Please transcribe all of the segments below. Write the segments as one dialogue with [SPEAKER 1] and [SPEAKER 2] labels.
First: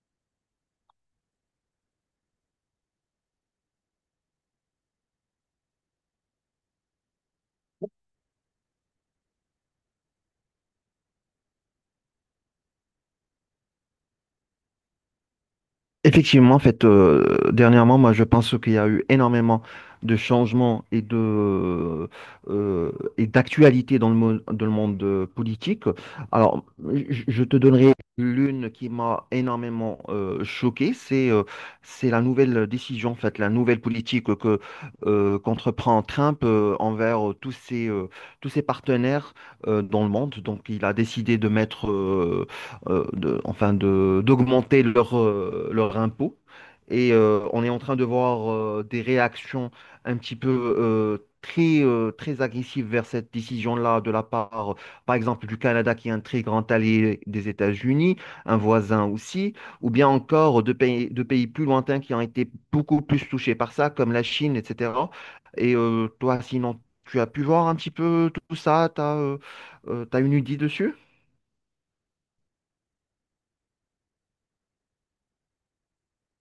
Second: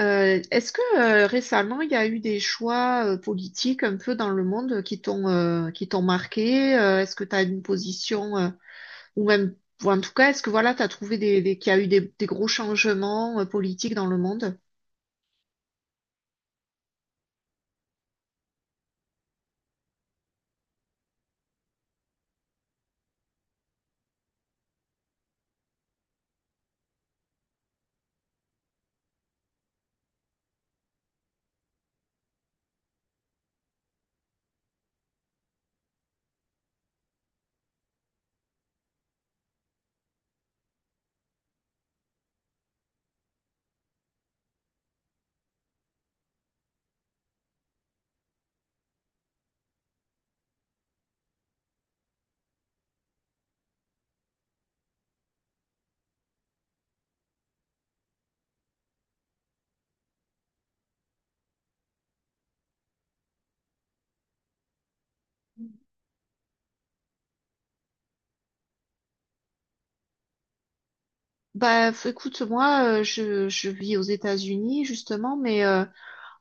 [SPEAKER 1] Est-ce que récemment il y a eu des choix politiques un peu dans le monde qui t'ont marqué? Est-ce que tu as une position ou même ou en tout cas est-ce que voilà tu as trouvé des qu'il y a eu des gros changements politiques dans le monde?
[SPEAKER 2] Effectivement, en fait, dernièrement, moi, je pense qu'il y a eu énormément de changements euh, et d'actualités dans dans le monde politique. Alors, je te donnerai l'une qui m'a énormément choqué, c'est la nouvelle décision, en fait, la nouvelle politique que qu'entreprend Trump envers tous ses partenaires dans le monde. Donc, il a décidé de mettre enfin, d'augmenter leur impôt. Et on est en train de voir des réactions un petit peu très agressives vers cette décision-là de la part, par exemple, du Canada qui est un très grand allié des États-Unis, un voisin aussi, ou bien encore de pays plus lointains qui ont été beaucoup plus touchés par ça, comme la Chine, etc. Et toi, sinon, tu as pu voir un petit peu tout ça, tu as, une idée dessus?
[SPEAKER 1] Écoute moi , je vis aux États-Unis justement mais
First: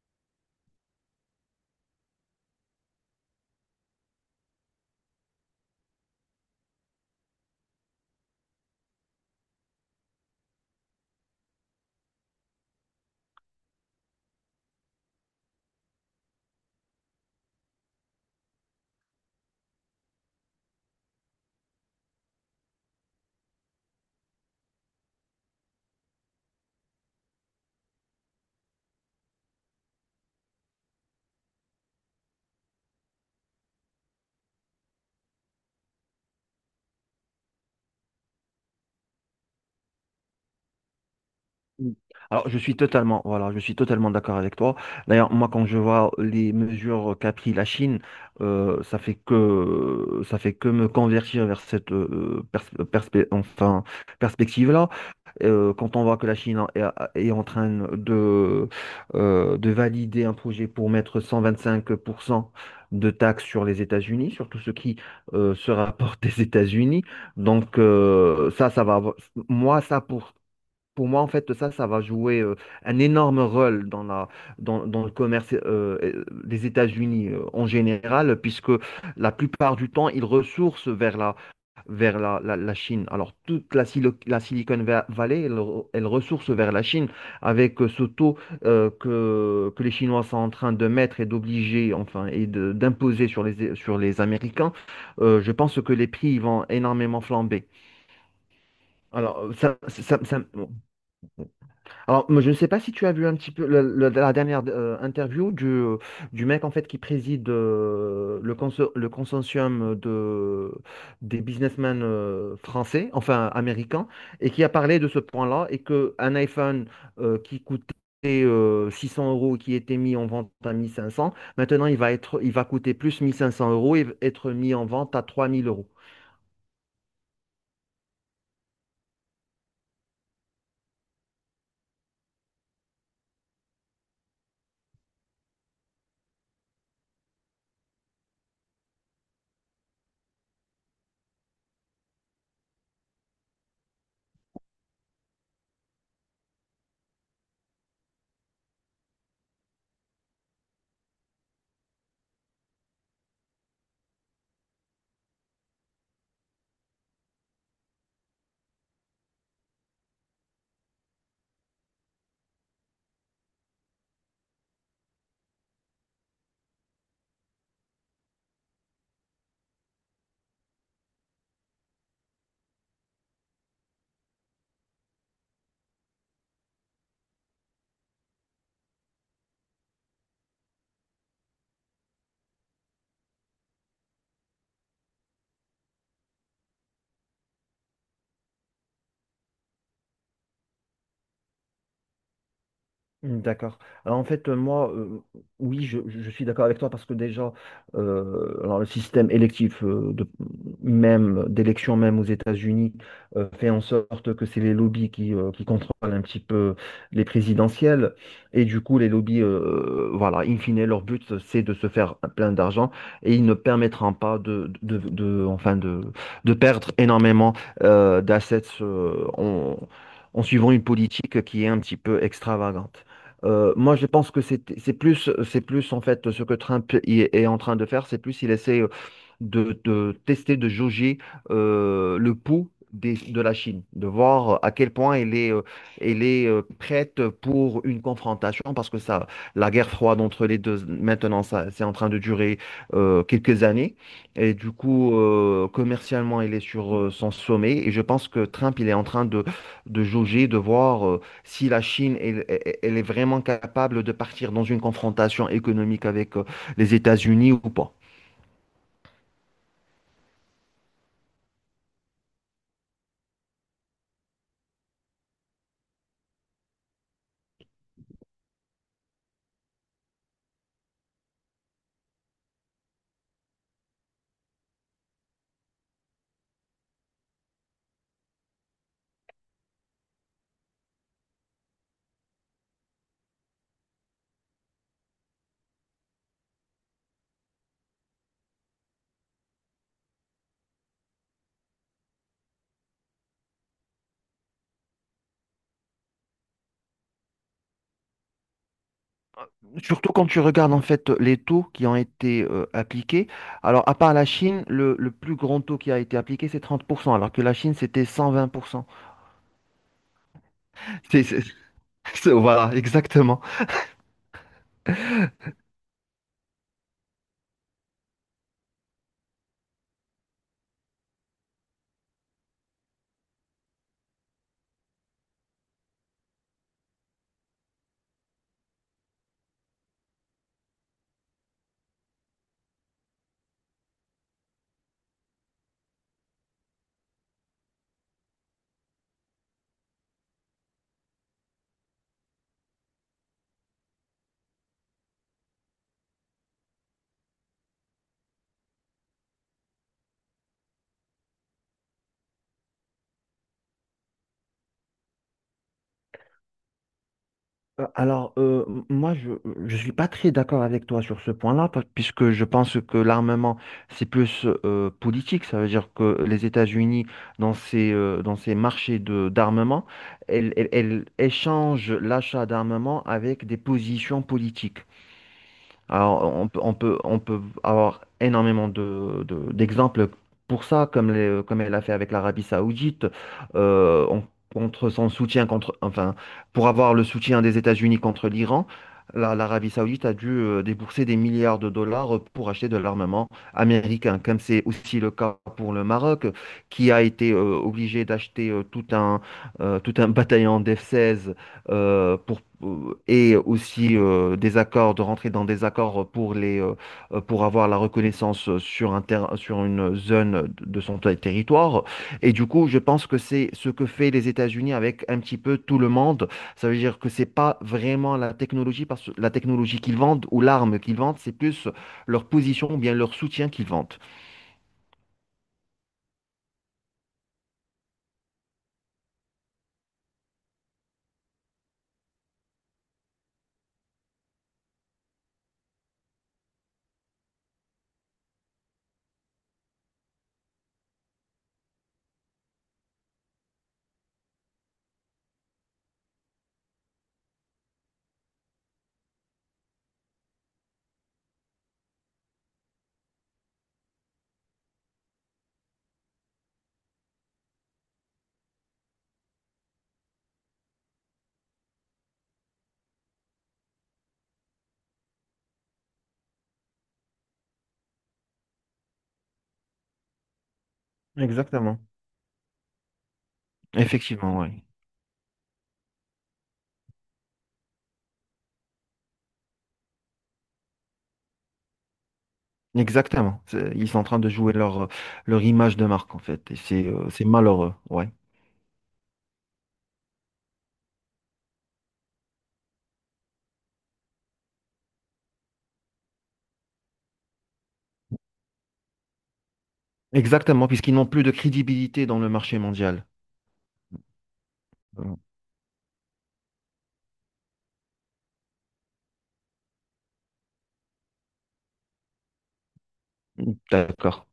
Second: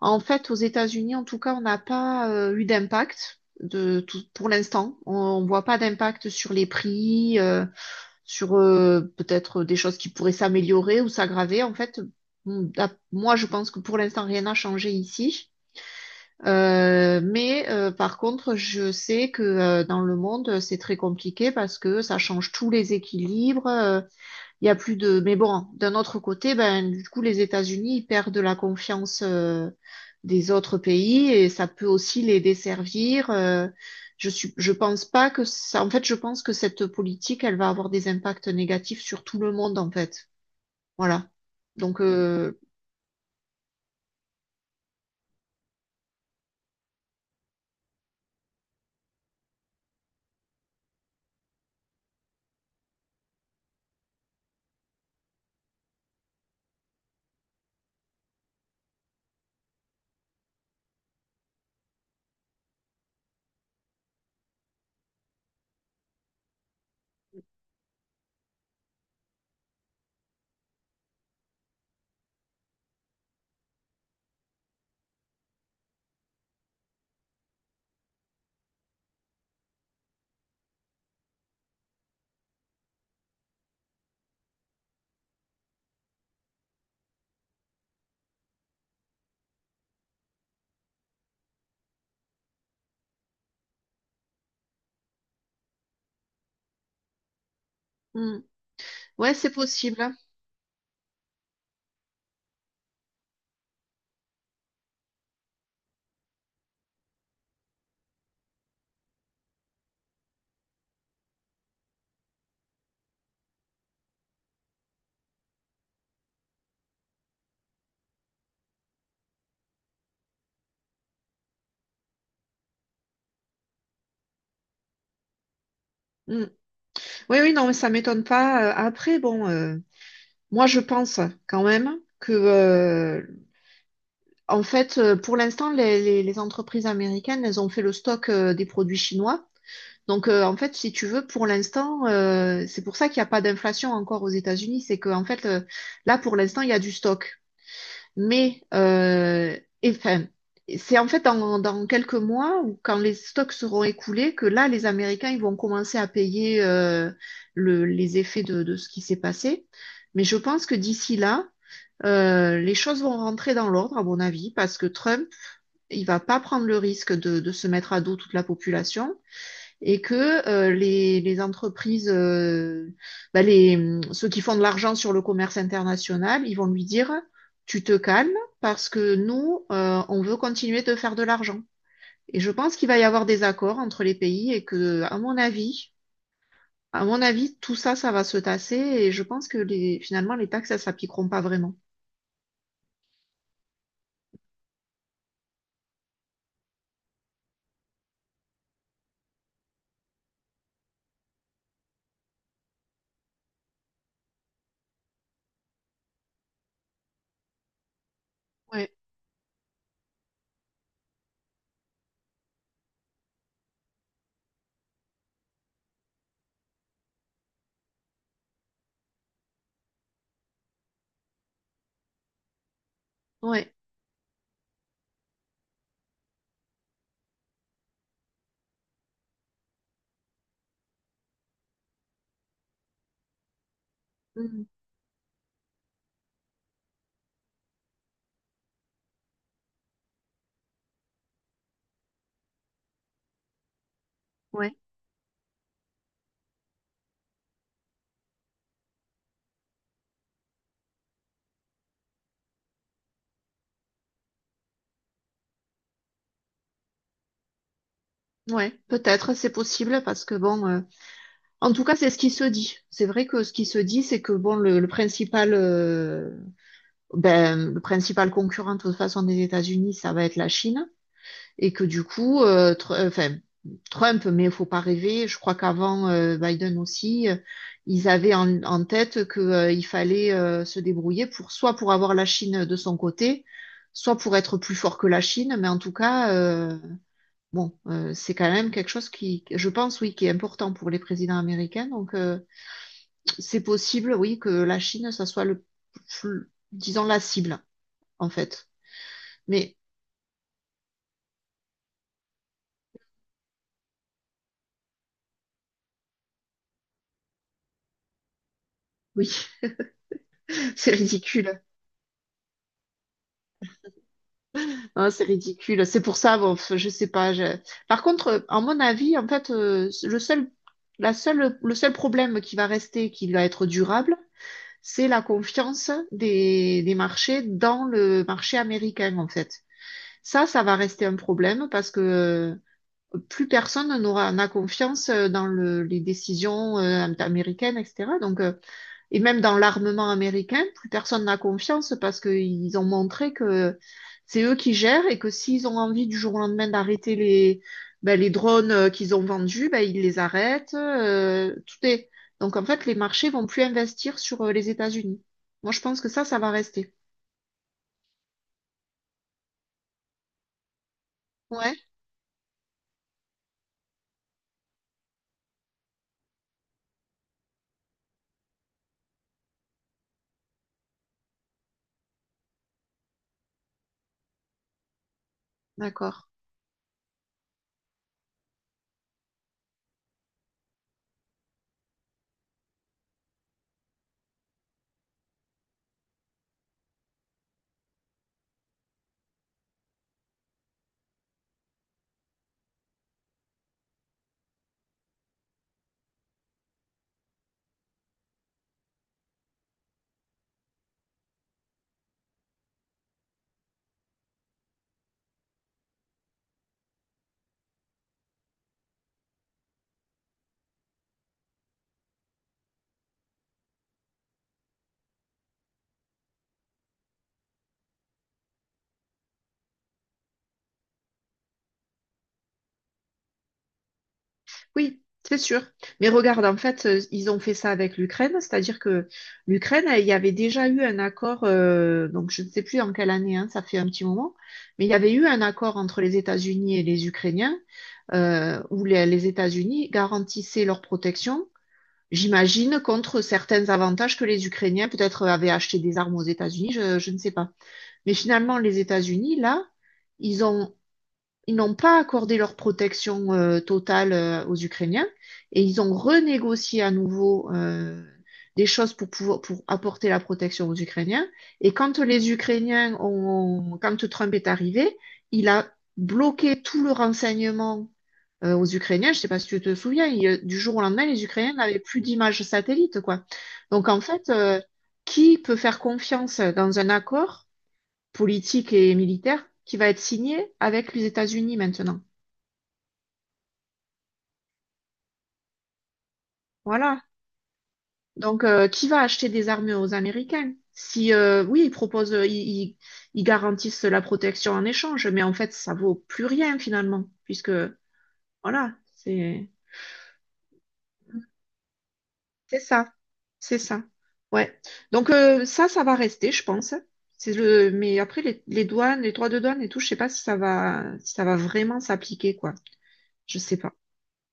[SPEAKER 1] en fait aux États-Unis en tout cas on n'a pas eu d'impact de tout pour l'instant, on voit pas d'impact sur les prix. Sur Peut-être des choses qui pourraient s'améliorer ou s'aggraver. En fait, moi, je pense que pour l'instant, rien n'a changé ici. Mais par contre, je sais que dans le monde, c'est très compliqué parce que ça change tous les équilibres. Il y a plus de. Mais bon, d'un autre côté, ben, du coup, les États-Unis ils perdent la confiance des autres pays et ça peut aussi les desservir. Je pense pas que ça. En fait, je pense que cette politique, elle va avoir des impacts négatifs sur tout le monde, en fait. Voilà.
[SPEAKER 2] Mm.
[SPEAKER 1] Donc,
[SPEAKER 2] Alors,
[SPEAKER 1] euh,
[SPEAKER 2] je suis totalement, voilà, je suis totalement d'accord avec toi. D'ailleurs, moi, quand je vois les mesures qu'a pris la Chine, ça fait que me convertir vers cette enfin, perspective-là. Quand on voit que la Chine est en train de, de valider un projet pour mettre 125% de taxes sur les États-Unis, sur tout ce qui se rapporte des États-Unis. Donc, ça, ça va avoir- moi, ça, pour moi, en fait, ça va jouer un énorme rôle dans le commerce des États-Unis en général, puisque la plupart du temps, ils ressourcent vers la Chine. Alors, toute la Silicon Valley, elle ressource vers la Chine avec ce taux que les Chinois sont en train de mettre et d'obliger, enfin, et d'imposer sur les Américains. Je pense que les prix ils vont énormément flamber.
[SPEAKER 1] hmm. Ouais, c'est
[SPEAKER 2] Alors,
[SPEAKER 1] possible, hein.
[SPEAKER 2] alors, moi, je ne sais pas si tu as vu un petit peu la dernière interview du mec en fait qui préside le consortium des businessmen français, enfin américains, et qui a parlé de ce point-là et que un iPhone qui coûtait 600 euros, qui était mis en vente à 1500, maintenant il va être, il va coûter plus 1500 euros et être mis en vente à 3000 euros.
[SPEAKER 1] Hmm. Oui, oui, non, mais ça m'étonne pas. Après, bon, moi, je pense quand même que pour l'instant, les entreprises américaines, elles ont fait le stock des produits chinois. Donc, en fait, si tu veux, pour l'instant, c'est pour ça qu'il n'y a pas d'inflation encore aux États-Unis. C'est que, en fait, là, pour l'instant, il y a du stock. Mais, c'est en fait dans quelques mois, ou quand les stocks seront écoulés, que là, les Américains, ils vont commencer à payer les effets de ce qui s'est passé. Mais je pense que d'ici là, les choses vont rentrer dans l'ordre, à mon avis, parce que Trump, il ne va pas prendre le risque de se mettre à dos toute la population et que les entreprises, ceux qui font de l'argent sur le commerce international, ils vont lui dire, tu te calmes parce que nous, on veut continuer de faire de l'argent. Et je pense qu'il va y avoir des accords entre les pays et que, à mon avis, tout ça, ça va se tasser et je pense que les, finalement, les taxes, ça s'appliqueront pas vraiment.
[SPEAKER 2] Mm, d'accord. Alors en fait, moi, oui, je suis d'accord avec toi parce que déjà, alors le système électif même d'élection même aux États-Unis fait en sorte que c'est les lobbies qui contrôlent un petit peu les présidentielles et du
[SPEAKER 1] Ouais,
[SPEAKER 2] coup les lobbies, voilà, in fine, leur but c'est de se faire plein d'argent et ils ne permettront pas enfin, de perdre énormément d'assets en suivant une politique qui est un petit peu extravagante.
[SPEAKER 1] ouais.
[SPEAKER 2] Moi, je pense que c'est plus en fait ce que Trump y est en train de faire, c'est plus il essaie de tester, de jauger le pouls de la Chine, de voir
[SPEAKER 1] Mm.
[SPEAKER 2] à quel point elle est prête pour une confrontation, parce que ça, la guerre froide entre les deux, maintenant, ça, c'est en train de durer quelques années. Et du
[SPEAKER 1] Ouais,
[SPEAKER 2] coup, commercialement, elle est sur son sommet. Et je pense que Trump, il est en train de jauger, de voir si la Chine, elle est vraiment capable de partir dans une confrontation économique avec les États-Unis ou pas.
[SPEAKER 1] ouais. Peut-être, c'est possible parce que bon. En tout cas, c'est ce qui se dit. C'est vrai que ce qui se dit, c'est que bon, le principal, le principal concurrent de toute façon des États-Unis, ça va être la Chine, et que du coup, Trump, mais il faut pas rêver. Je crois qu'avant Biden aussi, ils avaient en tête que il fallait se débrouiller pour soit pour avoir la Chine de son côté, soit pour être plus fort que la Chine. Mais en tout cas, c'est quand même quelque chose qui, je pense, oui, qui est important pour les présidents américains. Donc, c'est possible, oui, que la Chine, ça soit disons la cible, en fait. Mais
[SPEAKER 2] Surtout quand tu regardes en fait les taux qui ont été appliqués. Alors, à part la Chine, le plus grand taux qui a été appliqué, c'est 30%, alors que la Chine, c'était 120%.
[SPEAKER 1] oui, c'est
[SPEAKER 2] C'est, c'est-
[SPEAKER 1] ridicule.
[SPEAKER 2] voilà, exactement.
[SPEAKER 1] Hein, c'est ridicule. C'est pour ça, bon, je sais pas. Je- par contre, à mon avis, en fait, la seule, le seul problème qui va rester, qui va être durable, c'est la confiance des marchés dans le marché américain, en fait. Ça va rester un problème parce que plus personne n'a confiance dans le, les décisions américaines, etc. Donc, et même dans l'armement américain, plus personne n'a confiance parce qu'ils ont montré que c'est eux qui gèrent et que s'ils ont envie du jour au lendemain d'arrêter les, ben, les drones qu'ils ont vendus, ben, ils les arrêtent. Tout est... Donc, en fait, les marchés vont plus investir sur les États-Unis. Moi, je pense que ça va rester.
[SPEAKER 2] Alors, moi, je ne suis pas très d'accord avec toi sur ce point-là,
[SPEAKER 1] Ouais,
[SPEAKER 2] puisque je pense que l'armement, c'est plus politique. Ça veut dire que les États-Unis, dans ces marchés d'armement, elles échangent l'achat d'armement avec des positions politiques. Alors,
[SPEAKER 1] d'accord.
[SPEAKER 2] on peut avoir énormément d'exemples pour ça, comme elle a fait avec l'Arabie Saoudite, euh, on- contre son soutien, contre, enfin, pour avoir le soutien des États-Unis contre l'Iran, l'Arabie Saoudite a dû débourser des milliards de dollars pour acheter de l'armement américain, comme c'est aussi le cas pour le Maroc, qui a été obligé d'acheter tout un bataillon d'F-16 et aussi des accords, de rentrer dans des accords pour avoir la reconnaissance sur une zone de son territoire. Et du coup, je pense que c'est ce que fait les États-Unis avec un petit peu tout le monde. Ça veut dire que c'est pas vraiment la technologie, parce que la technologie qu'ils vendent ou l'arme qu'ils vendent, c'est plus leur position ou bien leur soutien qu'ils vendent.
[SPEAKER 1] Oui, c'est sûr. Mais regarde, en fait, ils ont fait ça avec l'Ukraine, c'est-à-dire que l'Ukraine, il y avait déjà eu un accord, donc je ne sais plus en quelle année, hein, ça fait un petit moment, mais il y avait eu un accord entre les États-Unis et les Ukrainiens, où les États-Unis garantissaient leur protection, j'imagine, contre certains avantages que les Ukrainiens peut-être avaient acheté des armes aux États-Unis, je ne sais pas. Mais finalement, les États-Unis, là, ils ont ils n'ont pas accordé leur protection totale aux Ukrainiens et ils ont renégocié à nouveau des choses pour pouvoir pour apporter la protection aux Ukrainiens. Et quand les quand Trump est arrivé, il a bloqué tout le renseignement aux Ukrainiens. Je sais pas si tu te souviens, il- du jour au lendemain, les Ukrainiens n'avaient
[SPEAKER 2] Exactement.
[SPEAKER 1] plus d'images satellites, quoi. Donc en fait,
[SPEAKER 2] Effectivement,
[SPEAKER 1] euh,
[SPEAKER 2] oui.
[SPEAKER 1] qui peut faire confiance dans un accord politique et militaire qui va être signé avec les États-Unis maintenant?
[SPEAKER 2] Exactement. Ils sont en train de jouer leur image de marque, en fait. Et c'est
[SPEAKER 1] Voilà.
[SPEAKER 2] euh, c'est malheureux, ouais.
[SPEAKER 1] Donc, qui va acheter des armes aux Américains? Si, oui, ils proposent, ils- ils garantissent la protection en échange, mais en fait, ça vaut plus rien finalement, puisque, voilà,
[SPEAKER 2] Exactement, puisqu'ils n'ont plus de crédibilité dans le marché
[SPEAKER 1] c'est ça.
[SPEAKER 2] mondial.
[SPEAKER 1] C'est ça. Ouais. Donc,
[SPEAKER 2] Euh,
[SPEAKER 1] euh, ça, ça va rester, je pense. C'est le, mais après, les douanes, les droits de douane et tout, je sais pas si ça va, si ça va vraiment s'appliquer, quoi. Je sais pas.
[SPEAKER 2] D'accord.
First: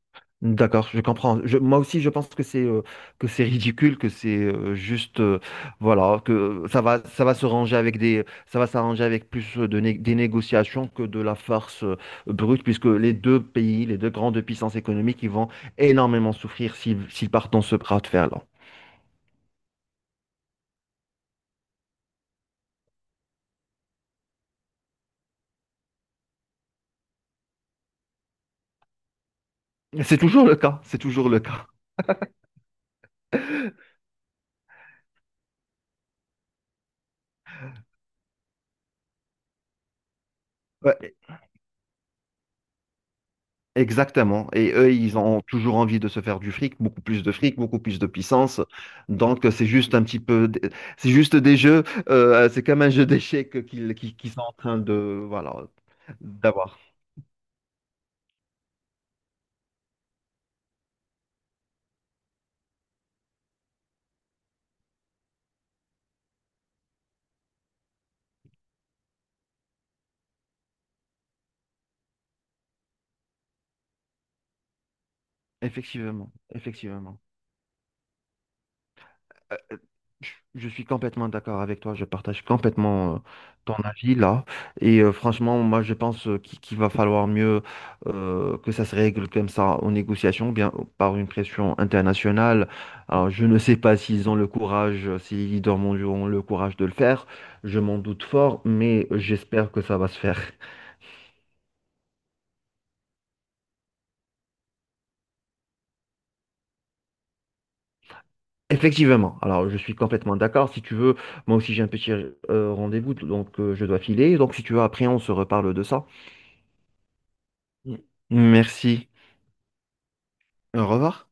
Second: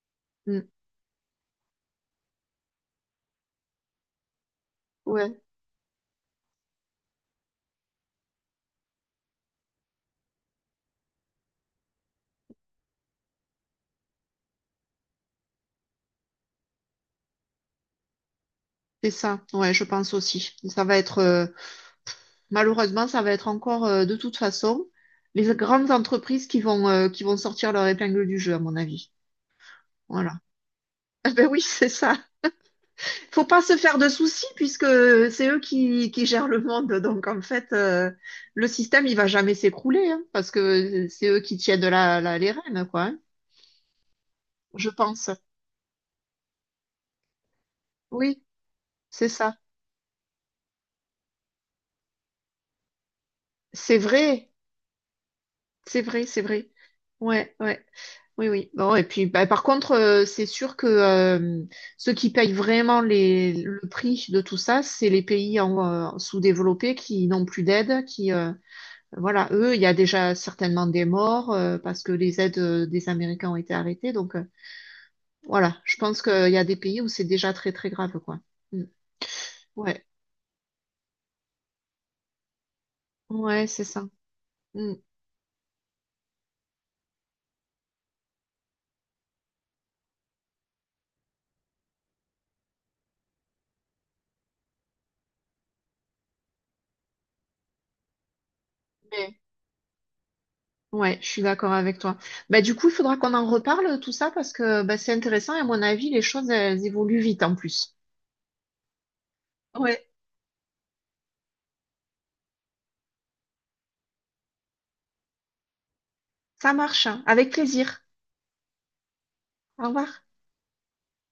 [SPEAKER 1] Mm.
[SPEAKER 2] D'accord, je comprends. Moi aussi, je pense que c'est ridicule, que c'est juste,
[SPEAKER 1] Ouais.
[SPEAKER 2] voilà, que ça va s'arranger avec plus des négociations que de la farce brute, puisque les deux pays, les deux grandes puissances économiques, ils vont énormément souffrir s'ils partent dans ce bras de fer-là.
[SPEAKER 1] C'est ça. Ouais, je pense aussi. Malheureusement, ça va être encore de toute façon les grandes entreprises qui vont sortir leur épingle du jeu, à mon avis.
[SPEAKER 2] C'est
[SPEAKER 1] Voilà.
[SPEAKER 2] toujours le cas, c'est toujours
[SPEAKER 1] Eh
[SPEAKER 2] le
[SPEAKER 1] ben oui,
[SPEAKER 2] cas.
[SPEAKER 1] c'est ça. Faut pas se faire de soucis puisque c'est eux qui gèrent le monde. Le système, il va jamais s'écrouler hein, parce que
[SPEAKER 2] Ouais,
[SPEAKER 1] c'est eux qui tiennent la, les rênes, quoi. Hein,
[SPEAKER 2] exactement. Et
[SPEAKER 1] je
[SPEAKER 2] eux, ils
[SPEAKER 1] pense.
[SPEAKER 2] ont toujours envie de se faire du fric, beaucoup plus de fric, beaucoup plus de
[SPEAKER 1] Oui,
[SPEAKER 2] puissance.
[SPEAKER 1] c'est
[SPEAKER 2] Donc,
[SPEAKER 1] ça.
[SPEAKER 2] c'est juste un petit peu, c'est juste des jeux, c'est comme un jeu d'échecs qu'ils
[SPEAKER 1] C'est
[SPEAKER 2] qu'ils- qu'ils sont
[SPEAKER 1] vrai.
[SPEAKER 2] en train voilà,
[SPEAKER 1] C'est vrai, c'est vrai.
[SPEAKER 2] d'avoir.
[SPEAKER 1] Ouais, ouais. Oui, oui. Bon, et puis, bah, par contre, c'est sûr que ceux qui payent vraiment les, le prix de tout ça, c'est les pays en, sous-développés qui n'ont plus d'aide, qui, voilà, eux, il y a déjà certainement des morts parce que les aides des Américains ont été arrêtées. Donc, voilà, je pense
[SPEAKER 2] Effectivement,
[SPEAKER 1] qu'il y a des pays où
[SPEAKER 2] effectivement.
[SPEAKER 1] c'est déjà très, très grave, quoi. Mm.
[SPEAKER 2] Euh,
[SPEAKER 1] Ouais,
[SPEAKER 2] Je suis complètement d'accord avec toi, je partage complètement
[SPEAKER 1] ouais,
[SPEAKER 2] ton
[SPEAKER 1] c'est ça.
[SPEAKER 2] avis là.
[SPEAKER 1] Mm.
[SPEAKER 2] Et franchement, moi je pense qu'il va falloir mieux que ça se règle comme ça en négociation, bien par une pression internationale. Alors je ne sais pas s'ils ont le courage, si les leaders mondiaux ont le courage de le faire, je m'en doute fort, mais
[SPEAKER 1] Mais,
[SPEAKER 2] j'espère que ça va se faire.
[SPEAKER 1] ouais, je suis d'accord avec toi. Bah, du coup, il faudra qu'on en reparle, tout ça, parce que bah, c'est intéressant et à mon avis, les choses, elles évoluent vite en plus.
[SPEAKER 2] Effectivement, alors je suis
[SPEAKER 1] Ouais.
[SPEAKER 2] complètement d'accord. Si tu veux, moi aussi j'ai un petit rendez-vous, donc je dois filer. Donc si tu veux, après on se reparle de ça.
[SPEAKER 1] Ça marche, hein. Avec
[SPEAKER 2] Mm.
[SPEAKER 1] plaisir.
[SPEAKER 2] Merci.
[SPEAKER 1] Au revoir.
[SPEAKER 2] Au revoir.